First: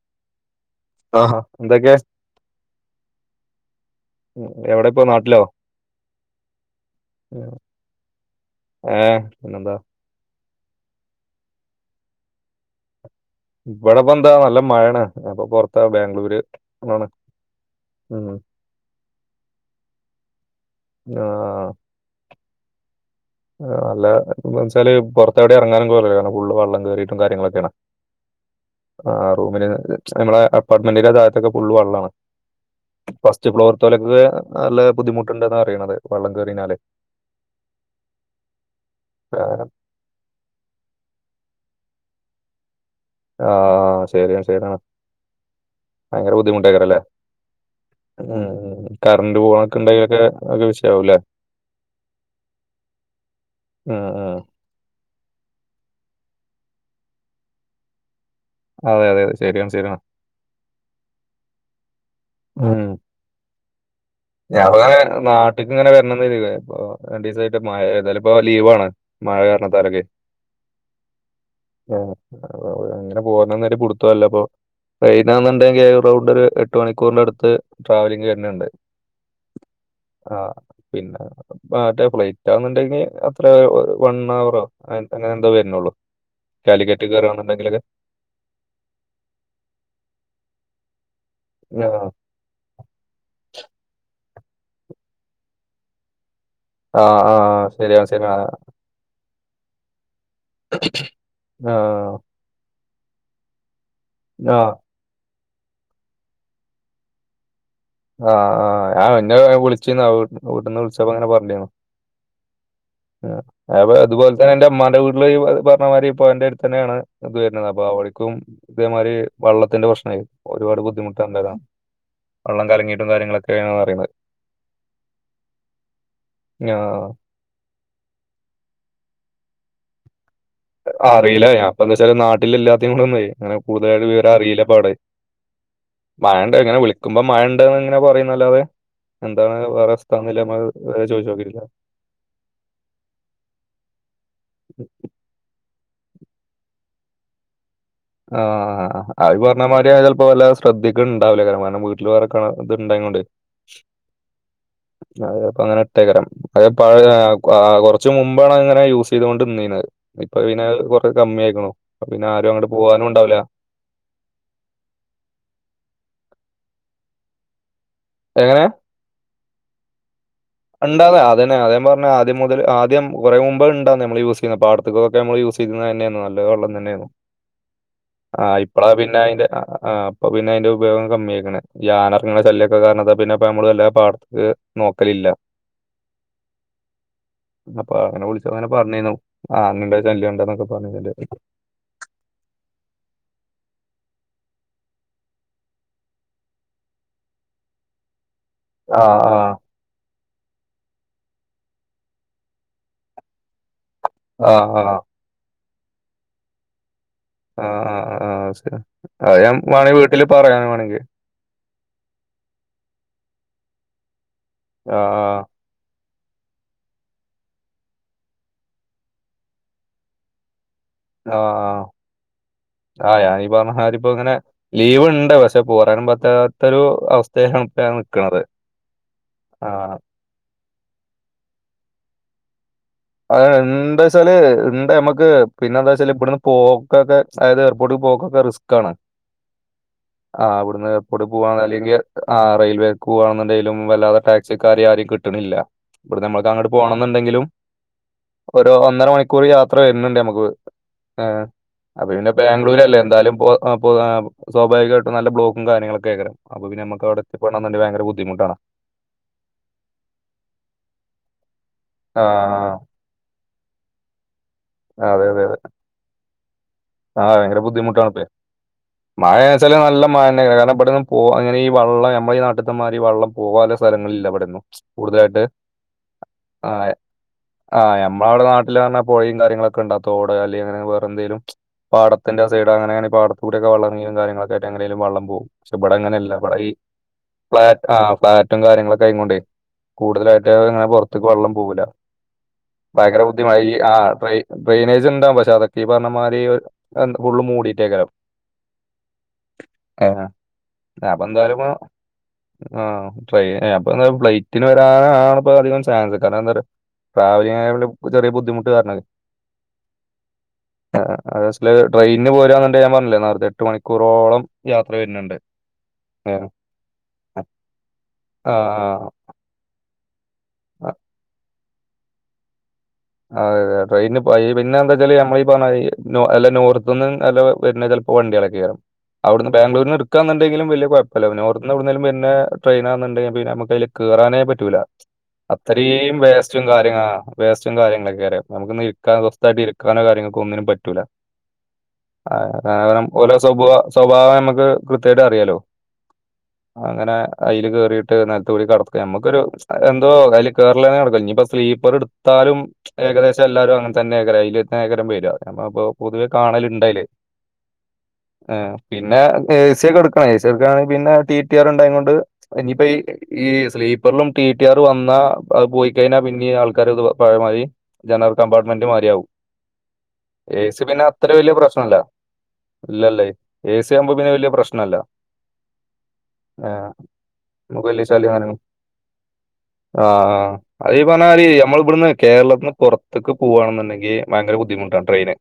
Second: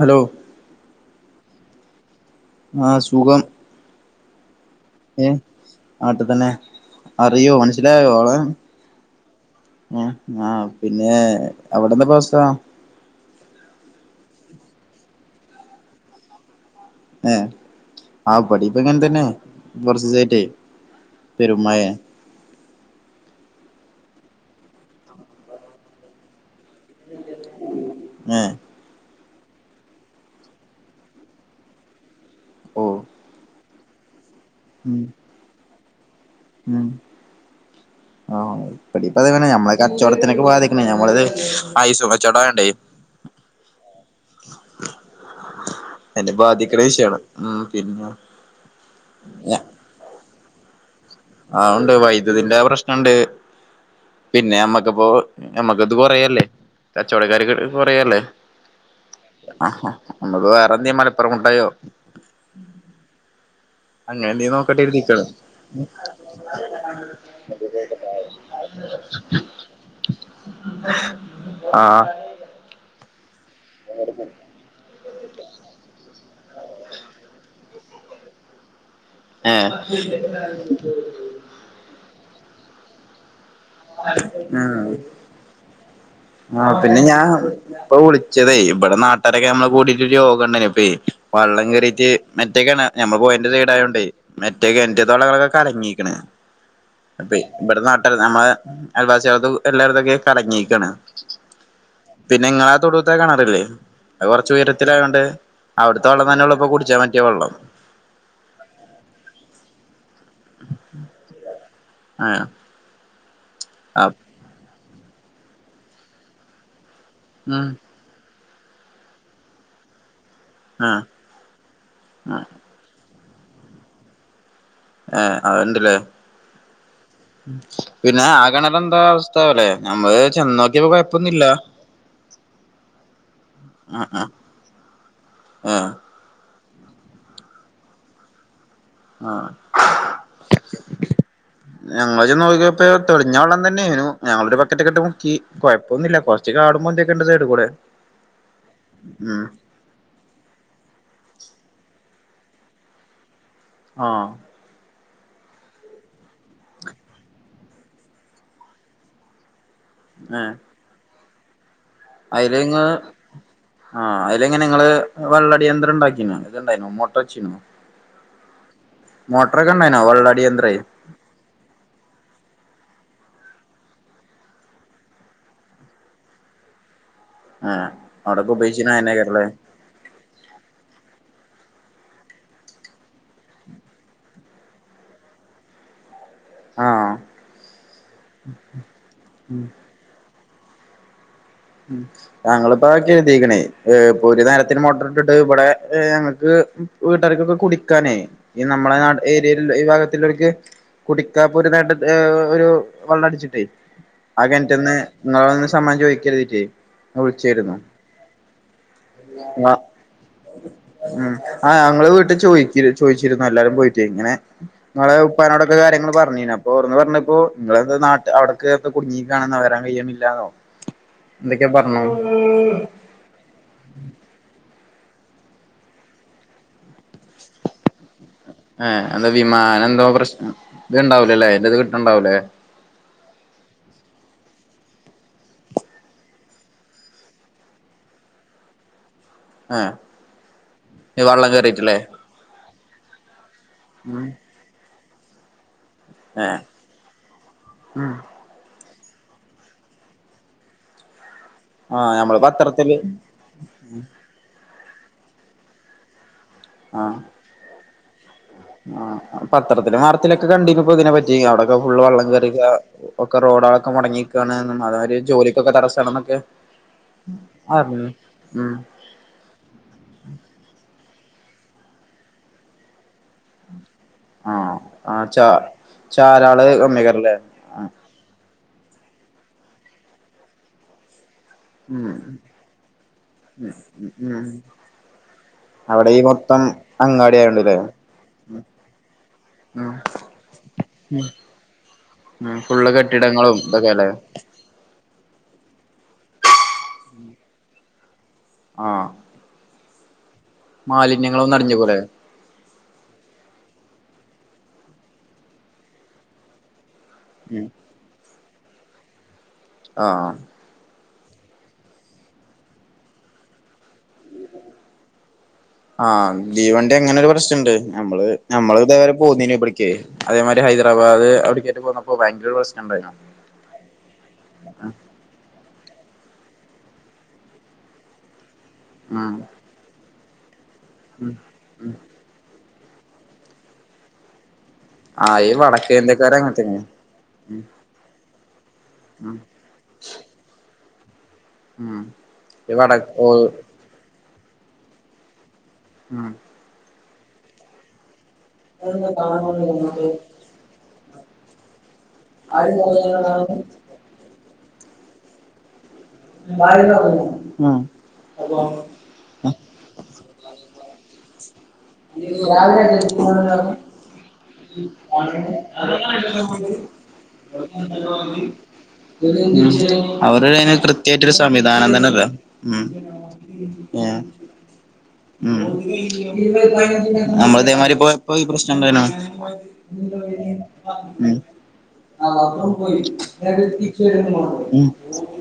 Hello ആഹാ എന്തൊക്കെ ആ സുഖം എവടെപ്പോ നാട്ടിലോ? നാട്ട് തന്നെ അറിയോ മനസ്സിലായോ ആളെ ഏഹ് പിന്നെന്താ ആ ആ പിന്നെ അവടെന്താപ്പ അവസ്ഥ? ഇവടെപ്പെന്ത നല്ല മഴയണ് ഇപ്പൊ പോർത്ത ബാംഗ്ലൂര് ആണ് ഏ ഉം ആ പടിപ്പങ്ങനെ തന്നെ കൊറച്ചിസായിട്ടെ ആ. [unintelligible] അല്ല എന്ന് വെച്ചാല് പുറത്തെവിടെ എറങ്ങാനും കോലല്ല കാരണം ഫുള് വള്ളം കേയറിട്ട്. കാര്യങ്ങളൊക്കെണ ഏ ആ റൂമില് നമ്മളെ അപ്പാർട്ട്മെന്റിന്റെ ഭാഗത്തൊക്കെ ഫുള് വെള്ളാണ് ഓ ഫസ്റ്റ് ഫ്ലോർ തുലക്ക് നല്ല ഉം ബുദ്ധിമുട്ടുണ്ടന്ന് അറിയുണത് വള്ളം കേറിനാലേ ഉം ആ ഇപ്പടിപ്പ നമ്മളക്കേ [unintelligible] പോവാധിക്കണ ഞമ്മള് [unintelligible] ചോടവേണ്ടേ ആഹ് ശരിയാണ് ശരിയാണ് അയിനെ ഭയങ്കര ബാധിക്കണ ബുദ്ധിമുട്ടായികാണുല്ലേ വിഷയാണ് ഉം പിന്നെ ഉം ഉം കറണ്ട് ഞ പോണൊക്കെ ഒക്കെ വിഷയാവൂല്ലേ ആ ഉണ്ട് വൈദ്യുതിന്റെ പ്രശ്നുണ്ട് ഉം ഉം പിന്നെ അമ്മക്കിപ്പോ ഞമ്മക്കിതുകൊറയല്ലേ കച്ചവടക്കാർക്ക് കൊറല്ലേ അതെ അതെ അതെ, ആ ശരിയാണ് ശരിയാണ് നമ്മക്ക് വേറെന്ത് മലപ്പുറം കൂട്ടായോ ഉം എന്തേ നോക്കട്ടെ ഞമ്മക്കങ്ങനെ കരുതിക്കാണ് നാട്ടക്ക് ഇങ്ങനെ വരണ രണ്ടിവസം [unintelligible] ഇപ്പോ ലീവാണ് മഴ കാരണത്താലൊക്കെ ആഹ് അങ്ങനെ പോകനന്നിപോ കുടുത്തല്ല അപ്പൊ [unintelligible] ഒരു എട്ട് മണിക്കൂറിന്റെടുത്ത് ട്രാവലിംഗ് തന്നെയുണ്ട് ഏഹ് ആ പിന്നെ മറ്റേ ഫ്ലൈറ്റ് ആറ്റന്നുണ്ടെങ്കിൽ അത്ര വൺ അവറോ അങ്ങനെ എന്താ വരുന്നുള്ളൂ ആ പിന്നെ കാലിക്കറ്റ് ഞാൻ കയറുകയാണെന്നുണ്ടെങ്കിലൊക്കെ ഇപ്പൊ വിളിച്ചതേ ഇവിടെ നാട്ടുകാരൊക്കെ നമ്മള് കൂടിട്ട് രോഗ ഉണ്ട വള്ളം ആ കേറിട്ട് മറ്റേക്കാണ ഞമ്മൾ പോയന്റെ സയിടായോണ്ടോ മറ്റേക്കെ എറ്റ തോളകളൊക്കെ കലങ്ങിരിക്കണ് ആ അപ്പ ആ, ഇവിടെത്തെ ശരിയാണ് നാട്ട നമ്മള ശരിയാണ് അൽവാസ ചെലത്തുക്കെ കലങ്ങിരിക്കാണ് ആ ആ പിന്നെ നിങ്ങളാ തൊടു ഇപ്പ കാണാറില്ലേ ആ കൊറച്ച് ഉയരത്തിലയോണ്ട് അവിടുത്തെ വെള്ളം തന്നെ ഉള്ളപ്പൊ കുടിച്ചാ പറ്റിയ വെള്ളം ആ ആ വിന്റെ വിളിച്ചിന്ന് വീട്ടിന്ന് വിളിച്ചപ്പ അങ്ങനെ പറഞ്ഞില്ലന്നു ആ അപ്പൊ അതുപോലെ തന്നെ എന്റെ ഉമാന്റെ വീട്ടില് പറഞ്ഞ മാതിരി ഇപ്പൊ എന്റെ അടുത്ത് തന്നെയാണ് അതന്നെ ഉം അപ്പ അവളിക്കും ഇതേമാതിരി വെള്ളത്തിന്റെ പ്രശ്നായി ഒരുപാട് ആഹ് ബുദ്ധിമുട്ട ആഹ് ഉണ്ടതാ തുടങ്ങിട്ടുള്ള കാര്യങ്ങളൊക്കെ [unintelligible] അറിയുന്നത് ഏ അണ്ടല്ലേ ഞാ- പിന്നെ അകണറിലെന്താ അവസ്ഥല്ലേ നമ്മള് ചെന്നോക്കിയപ്പോ കൊഴപ്പൊന്നുല്ല അറിയില്ല അപ്പം എന്താ വെച്ചാല് നാട്ടിൽ എല്ലാത്തിയും [unintelligible] ഒന്ന അങ്ങനെ കൂടുതലായിട്ടും ആഹ് ആഹ് വിവരം അറിയില്ല [unintelligible] ആഹ് മഴണ്ട് എങ്ങനെ വിളിക്കുമ്പോ മഴണ്ടന്ന് ഇങ്ങനെ പറയുന്നല്ലാതെ ആഹ് എന്താണ് വേറെ [unintelligible] നമ്മള് ചോദിച്ചു നോക്കിനില്ല ഞങ്ങള് നോക്കിയപ്പോ തെളിഞ്ഞ വെള്ളം തന്നെയായിനു ഞങ്ങളൊരു ബക്കറ്റ് ഒക്കെട്ട് മുക്കി കുഴപ്പൊന്നുല്ല കുറച്ച് കാടുമ്പോന്തൊ [unintelligible] കൂടെ ആഹ് അത് ഉം പറഞ്ഞ മാതിരി ചപ്പോ വല്ല ശ്രദ്ധിക്കണ്ടാവില്ലേ കാരണം വീട്ടില്ല് വേറെ കേണർ ഇത്ണ്ടായങ്ങോണ്ട് ആ അതെ അപ്പം അങ്ങനെ ഇട്ടേകരം അതെ [unintelligible] കുറച്ച് മുമ്പാണ് അങ്ങനെ യൂസ് ചെയ്തുകൊണ്ട് [unintelligible] ഇപ്പൊ ഏഹ് പിന്നെ കൊറ കമ്മി ആയിക്കണോ പിന്നെ ആരും അങ്ങോട് ആ അലങ്ങനെ നിങ്ങള് വെള്ളടിയന്ത്രം ഉണ്ടാക്കിന്നാ ഇതിണ്ടായിന്നു മോട്ടവാച്ചീനോ എങ്ങനാ മോട്ടർ കനെനോ വള്ള ഉണ്ടാതെ അതന്നെ അതേ പറഞ്ഞ ആദ്യം മുതൽ ആദ്യം കുറെ മുമ്പ് ഉണ്ടോന്ന് നമ്മള് യൂസ് ചെയ്യുന്ന [unintelligible] നമ്മള് യൂസ് ചെയ്യുന്നത് തന്നെയാണ് നല്ലത് വള്ളം തന്നെയാണ് ഏഹ് ആ അവിടൊക്കെ ഇപ്പളാ ഉപയോഗിച്ചിനെ പിന്നെ അയന്നേക്കാരല്ലേ അയിന്റെ ആ അപ്പൊ പിന്നെ അതിന്റെ ഉപയോഗം കമ്മിയാ [unintelligible] [unintelligible] ഇറങ്ങ ശല്യൊക്കെ കാരണം പിന്നെപ്പ നമ്മള് നല്ല പാടത്തക്ക് നോക്കലില്ല ആഹ് അപ്പൊ അങ്ങനെ വിളിച്ചു അങ്ങനെ പറഞ്ഞെന്ന് ആ അങ്ങിണ്ട് ശല്യം ഉണ്ട് ക്കെ പറഞ്ഞേണ്ട് ഉം ഞങ്ങിപ്പോ എഴുതിക്കണേ ഇപ്പൊ ഒരു നേരത്തിന് മോട്ടർ ഇട്ടിട്ട് ഇവിടെ ഞങ്ങക്ക് വീട്ടാർക്കൊക്കെ കുടിക്കാനേ ഈ നമ്മളെ ആ ഏരിയ ഈ ഭാഗത്തിക്ക് കു നേട്ട ഒരു വെള്ളം അടിച്ചിട്ടേ ആ കിണറ്റന്ന് ഇന്നാലൊന്നു സമമാം ചോദിക്കരുതിട്ടേ ആഹ ആ് ശരി അ ഞാൻ ആ വേണെങ്ക വീട്ടില് പറയാൻ വേണെങ്കിൽ ഞങ്ങള്ൾ വീട്ടിൽ ചോ ചോദിച്ചിരുന്നു എല്ലാരും പോയിട്ട് ഇങ്ങനെ ആ നിെ ഉപ്പാനോടൊക്കെ കാര്യങ്ങ പറഞ്ഞു പറ അപ്പ ഓറന്ന് പറഞ്ഞപ്പോ നിങ്ങെന്താ നാട്ട് അവിടെ കേത്ത കുടുങ്ങി കാണ വരാൻ കഴിയില്ലാന്നോ ആഹ ആഹ ആ ഞ ഈ പറഞ്ഞരിപ്പോൊ ഇങ്ങനെ ലീവ് ഉണ്ട് പക്ഷെ പോറാനൻ പറ്റാത്തൊരു അവസ്ഥയാണ് ഇ ആഏ എന്താ വിമാനം എന്തോ പ്രശ്നം ഇത്ണ്ടാവലല്ലേ അതിറെ ഇത് കിട്ടണ്ടാവലേ അത എന്താ വെച്ചാല് എന്താ നമ്മക്ക് പിന്നെ എന്താ വച്ചാല് ഇവിടന്ന് പോക്കൊക്കെ അതായത് എയർപോർട്ട് പോക്കൊക്കെ റിസ്ക് ആണ് ഏഹ് ആ അവിടുന്ന് ഈ എപ്പോടെ വള്ളം പോവാണ കേറിയിട്ടില്ലേ അല്ലെങ്കിൽ ആ റെയിൽവേ പോവാണു എന്തും വല്ലാതെ ഉം ടാക്സിക്കാര് ആും കിട്ടണില്ല ഇ നമ്മക്ക് ഏഹ് അങ്ങോട്ട് പോണം എന്നുണ്ടെങ്കിലും ഉം ഒരു ഒന്നര മണിക്കൂർ യാത്ര വരുന്നുണ്ട് നമുക്ക് ് ആഹ് പിന്നെ ഞമ്മള് പത്രത്തില് ബാംഗ്ലൂര്ലല്ലേ എന്താലും സ്വാഭാവികമായിട്ടും നല്ല ബ്ലോക്കും കാര്യങ്ങളൊക്കെ ആഗം അപ്പ പിന്ന നമു അവിടു എണന്ന ഭയങ്ക ബുധിമുട്ടാണ് ആ പത്രത്തില മാർത്തിലൊക്കെ കണ്ടപ്പോൊ ഇതിനെ പറ്റി അവിടൊക്കെ ഫുള് ആ വെള്ളം കറ ഒക്കെ റോഡുകളൊക്കെ മുടങ്ങിിക്കയ അതതിരി ജോലിക്കൊക്കെ തടസ്സണ എന്നൊക്കെ ആഹ ഭയങ്കര ബുദ്ധിമുട്ടാണ് ഇപ്പെ മഴ വെച്ചാല് നല്ല മഴന്ന കാരണം ഇവിടെന്ന് പോ അങ്ങനെ ഈ വെം നമ്മള ഈ നാട്ടത്തന്മാർഈ വെള്ളം പോകല്ലോ സ്ഥലങ്ങളില്ല അവിടെുന്നു ആഹ് ആഹ് കൂടുതലായിട്ട് ചാ ചാലാള് ആ കമ്മിയേക്കാരല്ലേ ആ് ആഹ് നഞമ്മളടെ നാട്ടിൽ പറഞ്ഞാ പോയി കാര്യങ്ങളൊക്കെ ഉണ്ടോ അല്ലെ അങ്ങനെ വേറെ എന്തേലും ഉം പാത്തിന്റെ സൈഡ അങ്ങനെങ്ക പാടത്തൂൊക്കെ ഉം ഉം വള്ളങ്ങിയും ഉം കാര്യങ്ങളൊക്ക ആട്ട് എങ്ങനെങ്കും വള്ളംവുംും പെട അവിടെ ഈ അങ്ങനെയല്ലട മൊത്തം അങ്ങാടി ഫ്ാ ആയോണ്ട്ല്ലേ ആ ഫ്ളാറ്റും കാര്യങ്ങളൊക്കെ ആയ കൊണ്ടേ ഉം കൂടുതലായിട്ട് ഇങ്ങനെ പുൊറത്തേക്ക് വെള്ളം പോവല ഉം ഫുള്ള് ഭയങ്കര കെട്ടിടങ്ങളും ബുദ്ധിമായി ആ ഇതൊക്കെല്ലേ ഡട്രെയിനേജ് ഉണ്ടാവ പക്ഷേ അതൊക്കെ ഈ പറഞ്ഞ മാതി എ ഉള്ള് മൂടിീട്ടേക്കലം ആഹ ആപ്പ എന്താല അറിഞ്ഞുകൂടെ ആട ഇപ്പ എ ഫ്ലൈറ്റിന് വരാന ആ ഇ അധികം ചാൻസ് കാരണം എന്താ പറയാ ട്രാവലി ആ ഉം ചെറിയ ബുധിമുട്ട് പറഞ്ഞത് ആഹ അതല് ട്രെയിനിന് പോരാന്നണ്ട ഞാൻ പറഞ്ഞില്ലേ നേത്തെ എട്ട് മണിക്കൂറോളം യാത്ര വരുന്നുണ്ട് ആഹ് ദീവണ്ടി അങ്ങനെൊ ഒരു പ്രശ്നംുണ്ട് നമ്മള് ആ നമ്മള് ഇതേവരെ ആ പോന്നീ ഇവിടക്ക്േ അതേമാതിരി ഹൈദരാബാദ് അവിട കേട്ട് പോന്നപ്പോ ബാംഗ്ലൂ അതെ അതെ ട്രെയിന്ന്നെന്താ വച്ചാല് നമ്മളീഈ പറഞ്ഞ അല്ല നോർത്ത് നിന്നന്ന് നല്ല വരുന്ന ചിലപ്പോ വണ്ടികളക്കെ കയറ ഉം അവിടുന്ന് ബാംഗ്ലൂരിൽ നിക്കുക എന്നുണ്ടെങ്കിലും വ ഉം കുഴപ്പോന്ന്ും ഉം പിന്നെടെയിനാണണ്ടെങ്ക നമു കയറേ പറ്റ ആഹ് ഈ അത്രയും വടക്കേന്ത്യക്കാര് അങ്ങനെ വേസ്റ്റും തന്നെയാ കാര്യ ഉം വസ് കാര്യങ്ങളൊക്കെ നു ഉം ഇസ്ഥായിട്ട് ഇരിക്കാനോാര്യൊക്ക ഒന്നിനും പറ്റൂില്ല ഉം ഈ വട അണം ഓ ഓരോ സ്വഭ സ്വഭാവം നമക്ക് കൃത്യമായിട്ട് അറിയാലോ ഉം അങ്ങനെ അതിൽ കേറിട്ട് ന കൂടി കടക്ക ഉം നമുക്കൊരു എന്തോ അതില് കേരളേ നടക്ക ഇനിയിപ്പ സ്ലീപ്പർ എാലും ഏകദേശം എല്ലാവും അങ്ങന തന്നെ ഏക്ക അതിൽ ഏര വര നമ്മപ്പോ പൊതുവെ കാണലുണ്ടല്ലേ ആ അപ്പൊ പിന്നെ ഏസിയൊക്കെ എടുക്കണയ് ഏസി എടുകാണെ പിന്നെ ട്ടി ട്ടി ആർ ഉണ്ടായിംകൊണ്ട് ഇനിപ്പോ ഈ ഈ രാവിലെ സ്ലീപ്പറിലും ടി ടി ആർ വന്നാ അത് പോയി കഴിഞ്ഞാ പിന്നേം ആൾക്കാരത് [unintelligible] ജനറൽ കമ്പാർട്ട്മെൻ്റ് മാരിയാവും അവരുടെ അതിന് ഏസി പിന്നെ അത്ര കൃത്യായിട്ടൊരു വലിയ സംവിധാനം പ്രശ്നല്ല. തന്നെല്ല ഉം ഇല്ലല്ലേ ഏസി ഏ ആവുമ്പോ പിന്നെ വലിയ പ്രശ്നല്ല. ഉം ആഹ് നമുക്ക് വലിയ ശല്യം നമ്മള്തേമാരിപ്പോയാപ്പോ ഈ അങ്ങനെ പ്രശ്നം ഉണ്ടായ്ന്നു ഞമ്മള് ഇവിടുന്ന് കേരളത്തിന്ന് പുറത്ത്ക്ക് പോവാണ്ന്ന്ണ്ടെങ്കി ഭയങ്കര ബുദ്ധിമുട്ടാ ട്രെയിന്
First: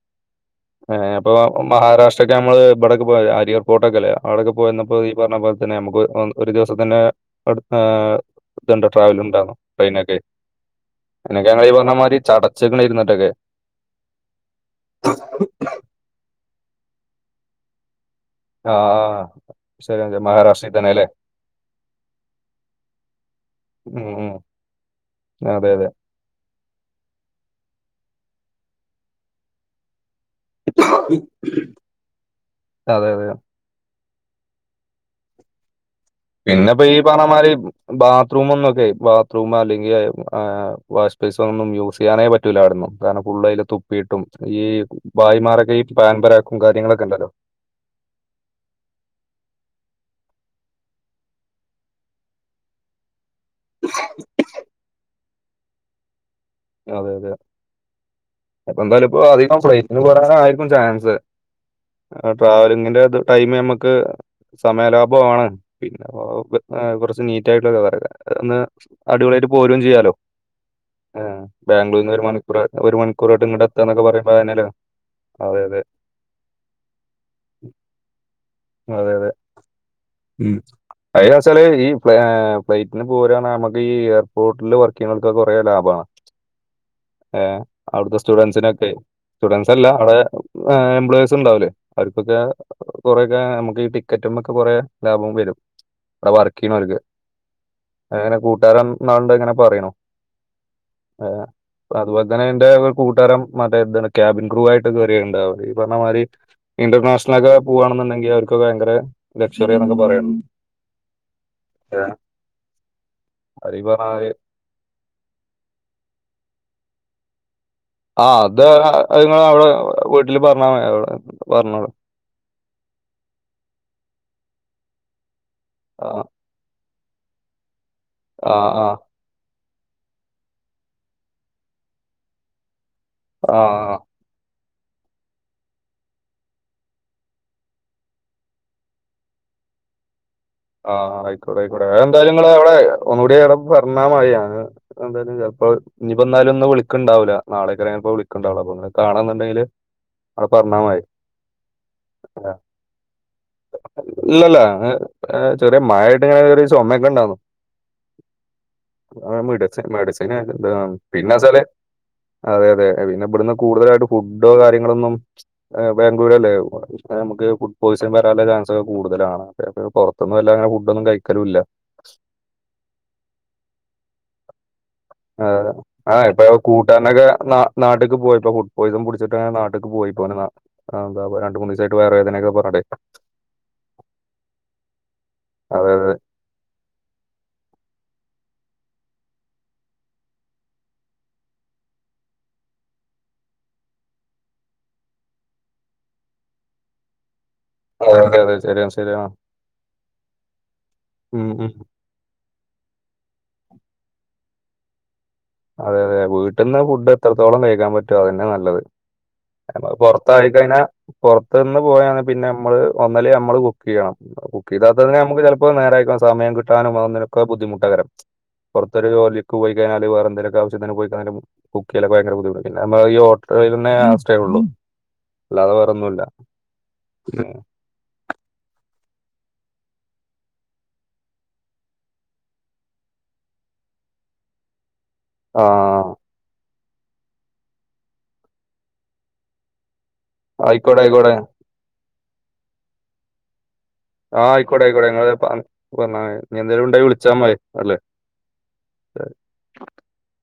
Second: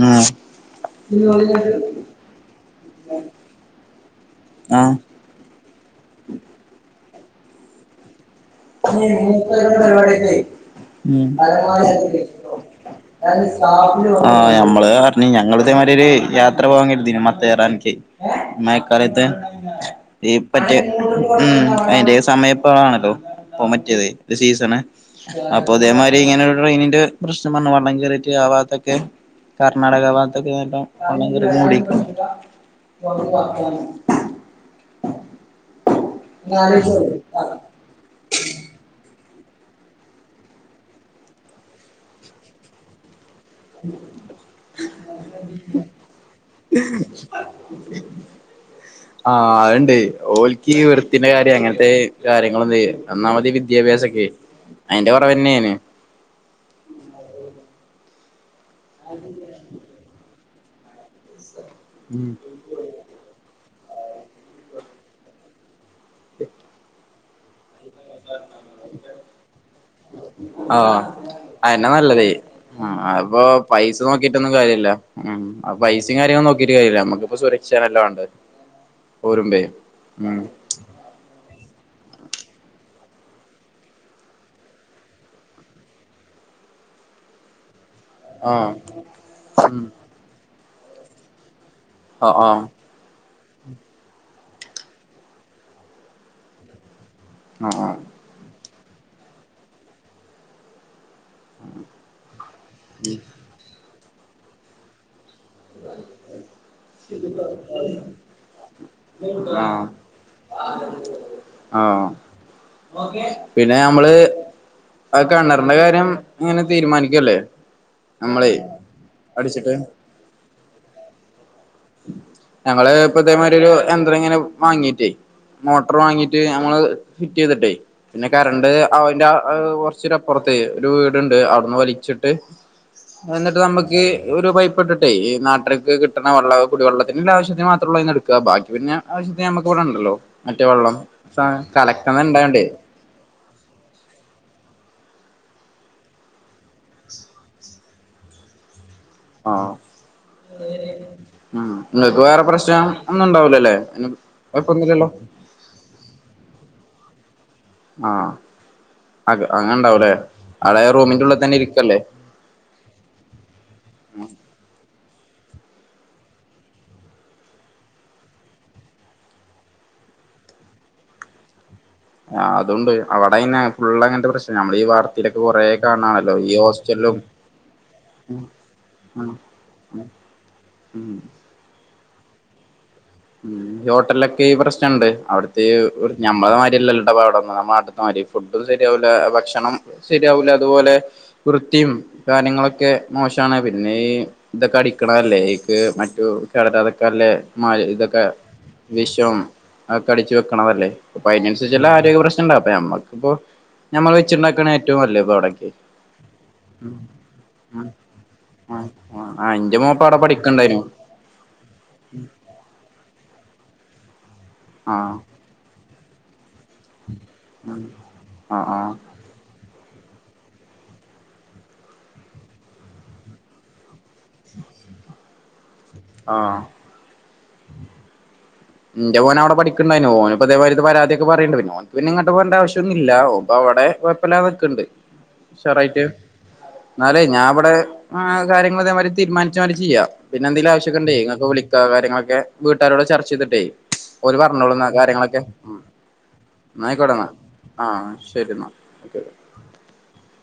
ഉം ഏഹ് ഇപ്പൊ മഹാരാഷ്ട്ര ഒക്കെ മ്മള് ഇവടക്കപോ ഹരിയർപോട്ടൊ ക്കെലേ അവിടൊക്കെ ആഹ് പോയ്ന്നപ്പോ ആഹ് ഈ പറഞ്ഞ പോലെ തന്നെ നമുക്ക് ഓ ഒരു ദിവസതിന് അടു ഏഹ് ഇത്ണ്ടോ ട്രാവൽണ്ടാവും മൂപ്പരുടെ ട്രെയിനൊക്കെ പരിപാടിയൊക്കെ എനക്ക് അ ഈ പറഞ്ഞമാരി ഉം ചടച്ച്ക്ക്ണ് ഇരുന്നിട്ടൊക്കെ. ആ ഞമ്മള് പറഞ് ഞങ്ങളിതെ മാതിരി ഒരു യാത്ര. പോവാൻ കെര്തീന്ന് മാത്തെറാൻക്ക് ആഹ്. മയക്കാലത്ത് ശരി അതെ ഈ മഹാരാഷ്ട്രയിൽ പറ്റേ തന്നെല്ലേ? ഉം അയ്ന്റെ സമയം പ്പൊ ആണല്ലോ. മറ്റേത് ഉം, ഉം. ത് സീസണ് അതെ, അതെ. അപ്പൊതേമാരി ഇങ്ങനെ ട്രെയിനിന്റെ പ്രശ്നം വന്നു വള്ളം കയറിട്ട് ആവാത്തൊക്കെ കർണാടക ഭാ തൊക്കെ കാരണം അതെ, അതെ. [unintelligible] പിന്നെപ്പ ഈ പറണമാരി ആലോചിച്ചോക്ക് ബാ ത്റൂമ്ന്നുക്കെ ബാത്റൂം അല്ലെങ്കി ഏഹ് വാഷ്ബേസൊന്നും യൂസ്യ്യാനേ പറ്റുല്ലാ അവിടൊന്നും കാരണം ഫുള്ളയില് തുപ്പിയിട്ടും ഈ ഭായിമാരൊക്കെ ഇ പാൻപരാക്കും കാര്യങ്ങളൊക്കെ ഉണ്ടല്ലോ ആഹ് അത്ണ്ടെയ് ഓൽകീ വൃത്തിന്റെ കാര്യം അങ്ങനത്തെ കാര്യങ്ങളൊന്നുയ് ഒന്നാമത് വിദ്യാഭ്യാസൊക്കെ. അതിന്റെ [unintelligible] നേണ് അതെ അതെ അപ്പ എന്തായാലും ഇപ്പൊ അധികം ഫ്ലൈറ്റിന് പോരാനായിരിക്കും ചാൻസ് ആ ട്രാവലിങ്ങിന്റെ ടൈമ് നമ്മക്ക് സമയ ലാഭാണ് പിന്നെപ്പൊ പിന്നെ കുറച്ച് നീറ്റ് ആയിട്ടുള്ള അന്ന് അടിപൊളിയായിട്ട് പോരും ചെയ്യാലോ ആഹ് അയന്നെ നല്ലതയ് ഉം അപ്പൊ പൈസ എത്താന്നൊക്കെ പറയുമ്പോ നോക്കിട്ടൊന്നും അതിനല്ലോ കാര്യല്ല ഉം അതെ അതെ പൈസയും കാര്യൊവും നോ കീട്ട് കയ്യുല്ല നമുക്കിപ്പൊ സുരക്ഷേണാലോ വാണ്ടേ അതെ അതെ ഉം അയാച്ചാല് ഈ ഏഹ് ഫ്ലൈറ്റിന് പോരുവാ നമുക്ക് ഈ എയർപോർട്ടില് വർകീയ്ണോല്ക് കുറേ ലാഭാണ് ഏ അവിടുത്തെ ആഹ് സ്റ്റുഡൻസിനൊക്കെ ഉം സ്റ്റുഡൻസല്ല അവിടെ ഏഹ് എംപ്ലോയീസ് ഉണ്ടാവൂല്ലേ ആഹ് അവർക്കൊക്കെ ആഹ് കുറെ ഏഹ് നമുക്ക് ഈ ടിക്കറ്റ്മ്മക്കെ കൊറെ ലാഭം വരും അവിടെ വർക്ക്യ്യ്ണോല്ക്. ആഹ് ആഹ് തരം ന്നാള്ണ്ട് ങ്ങനെ പറീണു. ആ അതുപോലെ തന്നെ ന്റെ ഒരു കൂട്ടാരം മറ്റേ തണ് ക്യാബിൻ ക്രൂ ആയിട്ട് കേറീ ഈ പറഞ്ഞ മാരി ഇന്റർനാഷണൽ ഒക്കെ പോവാണ്ന്നുണ്ടെങ്കിൽ അവർക്കൊക്കെ ഭയങ്കര ആഹ് ലക്ഷറി ആഹ് ആണ്ന്ന് പറീണ്ട്. ആഹ് പിന്നെ അവര് ഈ പറഞ്ഞ നമ്മള് മാതിരി ആ കെണർന്റെ കാര്യം ങ്ങനെ തീരുമാനിക്കല്ലേ ആ നമ്മളെ അത് ങ്ങൾ അവിടെ അടിച്ചിട്ട് വീട്ടില് പ ഞങ്ങള് ഇപ്പൊ ഇതേമാരിരു എന്താ ങ്ങനെ വാങ്ങീട്ടേ മോട്ടർ ആ വാങ്ങീട്ട് നമ്മള് ഫിറ്റീത്ട്ടേ പിന്നെ ആ കരണ്ട് ആ അവന്റെ ആഹ് കുറച്ചൊരു അപ്പുറത്തെയ് ഒരു വീടുണ്ട് അവിടുന്ന് വലിച്ചിട്ട്. ആ എന്നിട്ട് നമ്മുക്ക് ഈ ഒരു പൈപിട്ടിട്ടെ നാട്ടര്ക്ക് കിട്ടണ വെള്ള കുടിവെള്ളത്തിന്ള്ള ആവശ്യത്തിന് മാത്രള്ളു അയ്ന്ന് എടുക്ക ബാക്കി പിന്നെ ആവശ്യത്തിന് നമുക്ക് ഇവിടെ ഉണ്ടല്ലോ. മറ്റേ വെള്ളം ആഹ് അയിക്കോട്ടെ അയിക്കോട്ടെ അ കലക്ടർ എന്തായാലും ങ്ങൾ ഇണ്ടായോണ്ടേ അവിടെ ഒന്നുകൂടി പറഞ്ഞാൽ മതി എന്താലും ചിലപ്പോ ഇനിപ്പോ എന്നാലുംന്നും ഇനി വിളിക്കണ്ടാവില്ല നളേക്കറങ്ങ വിളിക്കണ്ടാവുള്ളു [inaudible] കാണന്നുണ്ടെങ്കില് ആഹ് അത് പറഞ്ഞാമതി. ഉം നിങ്ങക്ക് വേറെ പ്രശ്നം ഒന്നും ഉണ്ടാവില്ലല്ലേ, ഇല്ലല്ല. കൊഴപ്പൊന്നുവില്ലല്ലോ? ഏഹ് ചെറിയ [unintelligible] ആ അത് അങ്ങനെ മെഡിസിൻ ഉണ്ടാവല്ലേ മെഡിസിൻ അടെ എന്താണ് റൂമിന്റെ ഉള്ളിൽ തന്നെ പിന്നെച്ചാല് ഇരിക്കല്ലേ? അതെ അതെ പിന്നെ ഇവിടുന്ന് കൂടുതലായിട്ട് ഫുഡോ കാര്യങ്ങളൊന്നും ബാംഗ്ലൂരല്ലേ നമുക്ക് ഫുഡ് പോയിസൻ വരാനുള്ള ചാൻസൊക്കെ കൂടുതലാണ് അത് പൊ റത്തുന്നെല്ലാ അങ്ങനെ ഫുഡ്‌ ഒന്നും കഴിക്കലില്ല. ആ അതൊണ്ട്, അവിടിങ്ങനെയ ഫുള്ളങ്ങനത്തെ പ്രശ്ന നമ്മളീ വാർ ആ ആ ഇപ്പൊ കൂട്ടാരനൊക്കെ ന നാട്ടേക്ക് പോയി ഇപ്പൊ ഫുഡ് പോയിസൺ ഉം പിടിച്ചിട്ട് നാട്ടേക്ക് പോയി. ഇപ്പോവനിതാ ഉം എന്താ രണ്ടു മൂന്ന് ദിവസ ആയിട്ട് വയറു വേദനൊക്കെ പറേനൊണ്ടെ. ഉം ഹോട്ടലിലൊക്കെ ഈ പ്രശ്നംണ്ട് അവിടുത്തെ, അതെ നമ്മട്ത് മാതിരില്ലല്ലോ ഇടപാടൊന്നും, നമ്മടാട്ടത്തെ മാതിരി ഫുഡും ശരിയാവില്ല ഭക്ഷണം ശരിയാവൂല അതുപോലെ വൃത്തിയും കാര്യങ്ങളൊക്കെ മോശ ക്കാണ്, പിന്നെ ഈ ഇതൊക്കെ അടിക്കണതല്ലേ, മറ്റു കടതൊക്കെല്ലേ മായ അതെ അതെ അതെ ശരിയാണ് ശരിയാണ്. വിഷം അതൊക്കെ അടിച്ചു വെക്കണതല്ലേ, അപ്പ ഉം ഉം. അതിനനുസരിചൊള്ള ആരോഗ്യപ്രശ്നം. ഉണ്ട്ഞമ്മക്കിപ്പോഞമ്മ വെച്ചിണ്ടാക്കാണ് ഏറ്റവുംനല്ലത്. അതെതെ വീട്ടിൽന്ന് ഫുഡ് എത്രത്തോളം ആ കഴിക്കാൻ പറ്റ്വോ അതന്നെ നല്ലത്. ആഹ് ആഹ് ആഹ് ഇന്റെ മോൻപ്പ അവിടെ പൊറത്തായിക്കഴിഞ്ഞാ പഠിക്ക്ണ്ടായിനു പൊറത്ത നിന്ന് പോയാണ് പിന്നെ നമ്മള് ഒന്നല്ലേ നമ്മള് കുക്ക് ചെയ്യണം കുക്ക് ആഹ് ചെയ്താത്തന്നെ നമുക്ക് ചെലപ്പോ നേരെ കഴിക്കാൻ സമയം കിട്ടും. ട്ടാനുവതിനൊക്കെ ബുദ്ധിമുട്ടാകരം ആഹ് ആഹ് പുറത്തൊരു ജോലിക്ക് പോയി കഴിഞ്ഞാല് വേറെ എന്തെലൊക്കെ ആവശ്യത്തിന് പോയിക്കഴിഞ്ഞ ബുക്ക്‌ ചെയ്യല് ഭയങ്കര ബുദ്ധിമുട്ടാ പിന്നെ മ്മ ഈ ഹോട്ടൽ തന്നെ ആശ്രയം അത്രേള്ളൂ അല്ലാതെ വേറൊന്നുമില്ല. ആഹ് എന്റെ മോൻ അവിടെ പഠിക്കണ്ടായിനു ഓൻ ഇപ്പതേമാരിത്തെ പരാതി ഒക്കെ പറയണ്ട് പിന്നെ ഓനു പിന്നിങ്ങട്ട് പോകണ്ട ആവശ്യം ഒന്നില്ലേറെ ഓന്ക്കവിടെ എ വെപ്പലാതൊക്കെ ഉണ്ട്. ആ എന്നാലേ ഞാൻ ഇവിടെ ആ കാര്യങ്ങൾ അതേമാതിരി തീരുമാനിച്ച പിന്നെന്തേലും ആയിക്കോട്ടെ ആശ്യക്കണ്ടേ ആയിക്കോട്ടെ നിങ്ങക്ക് വിളിക്കുക കാര്യങ്ങളൊക്കെ വീട്ടുകാരോട് ചർച്ച ചെയ്തിട്ടേ ഓരു ആ ആയിക്കോട്ടെ പറഞ്ഞോളൂന്നാ ആയിക്കോട്ടെ നിങ്ങള് കാര്യങ്ങളൊക്കെ. പറഞ്ഞ ഇനി എന്തേലും ഉണ്ടെങ്കിൽ എന്നായിക്കോട്ടന്ന വിളിച്ചാൽ മതി ആ അല്ലേ ശരിന്നാ. [unintelligible]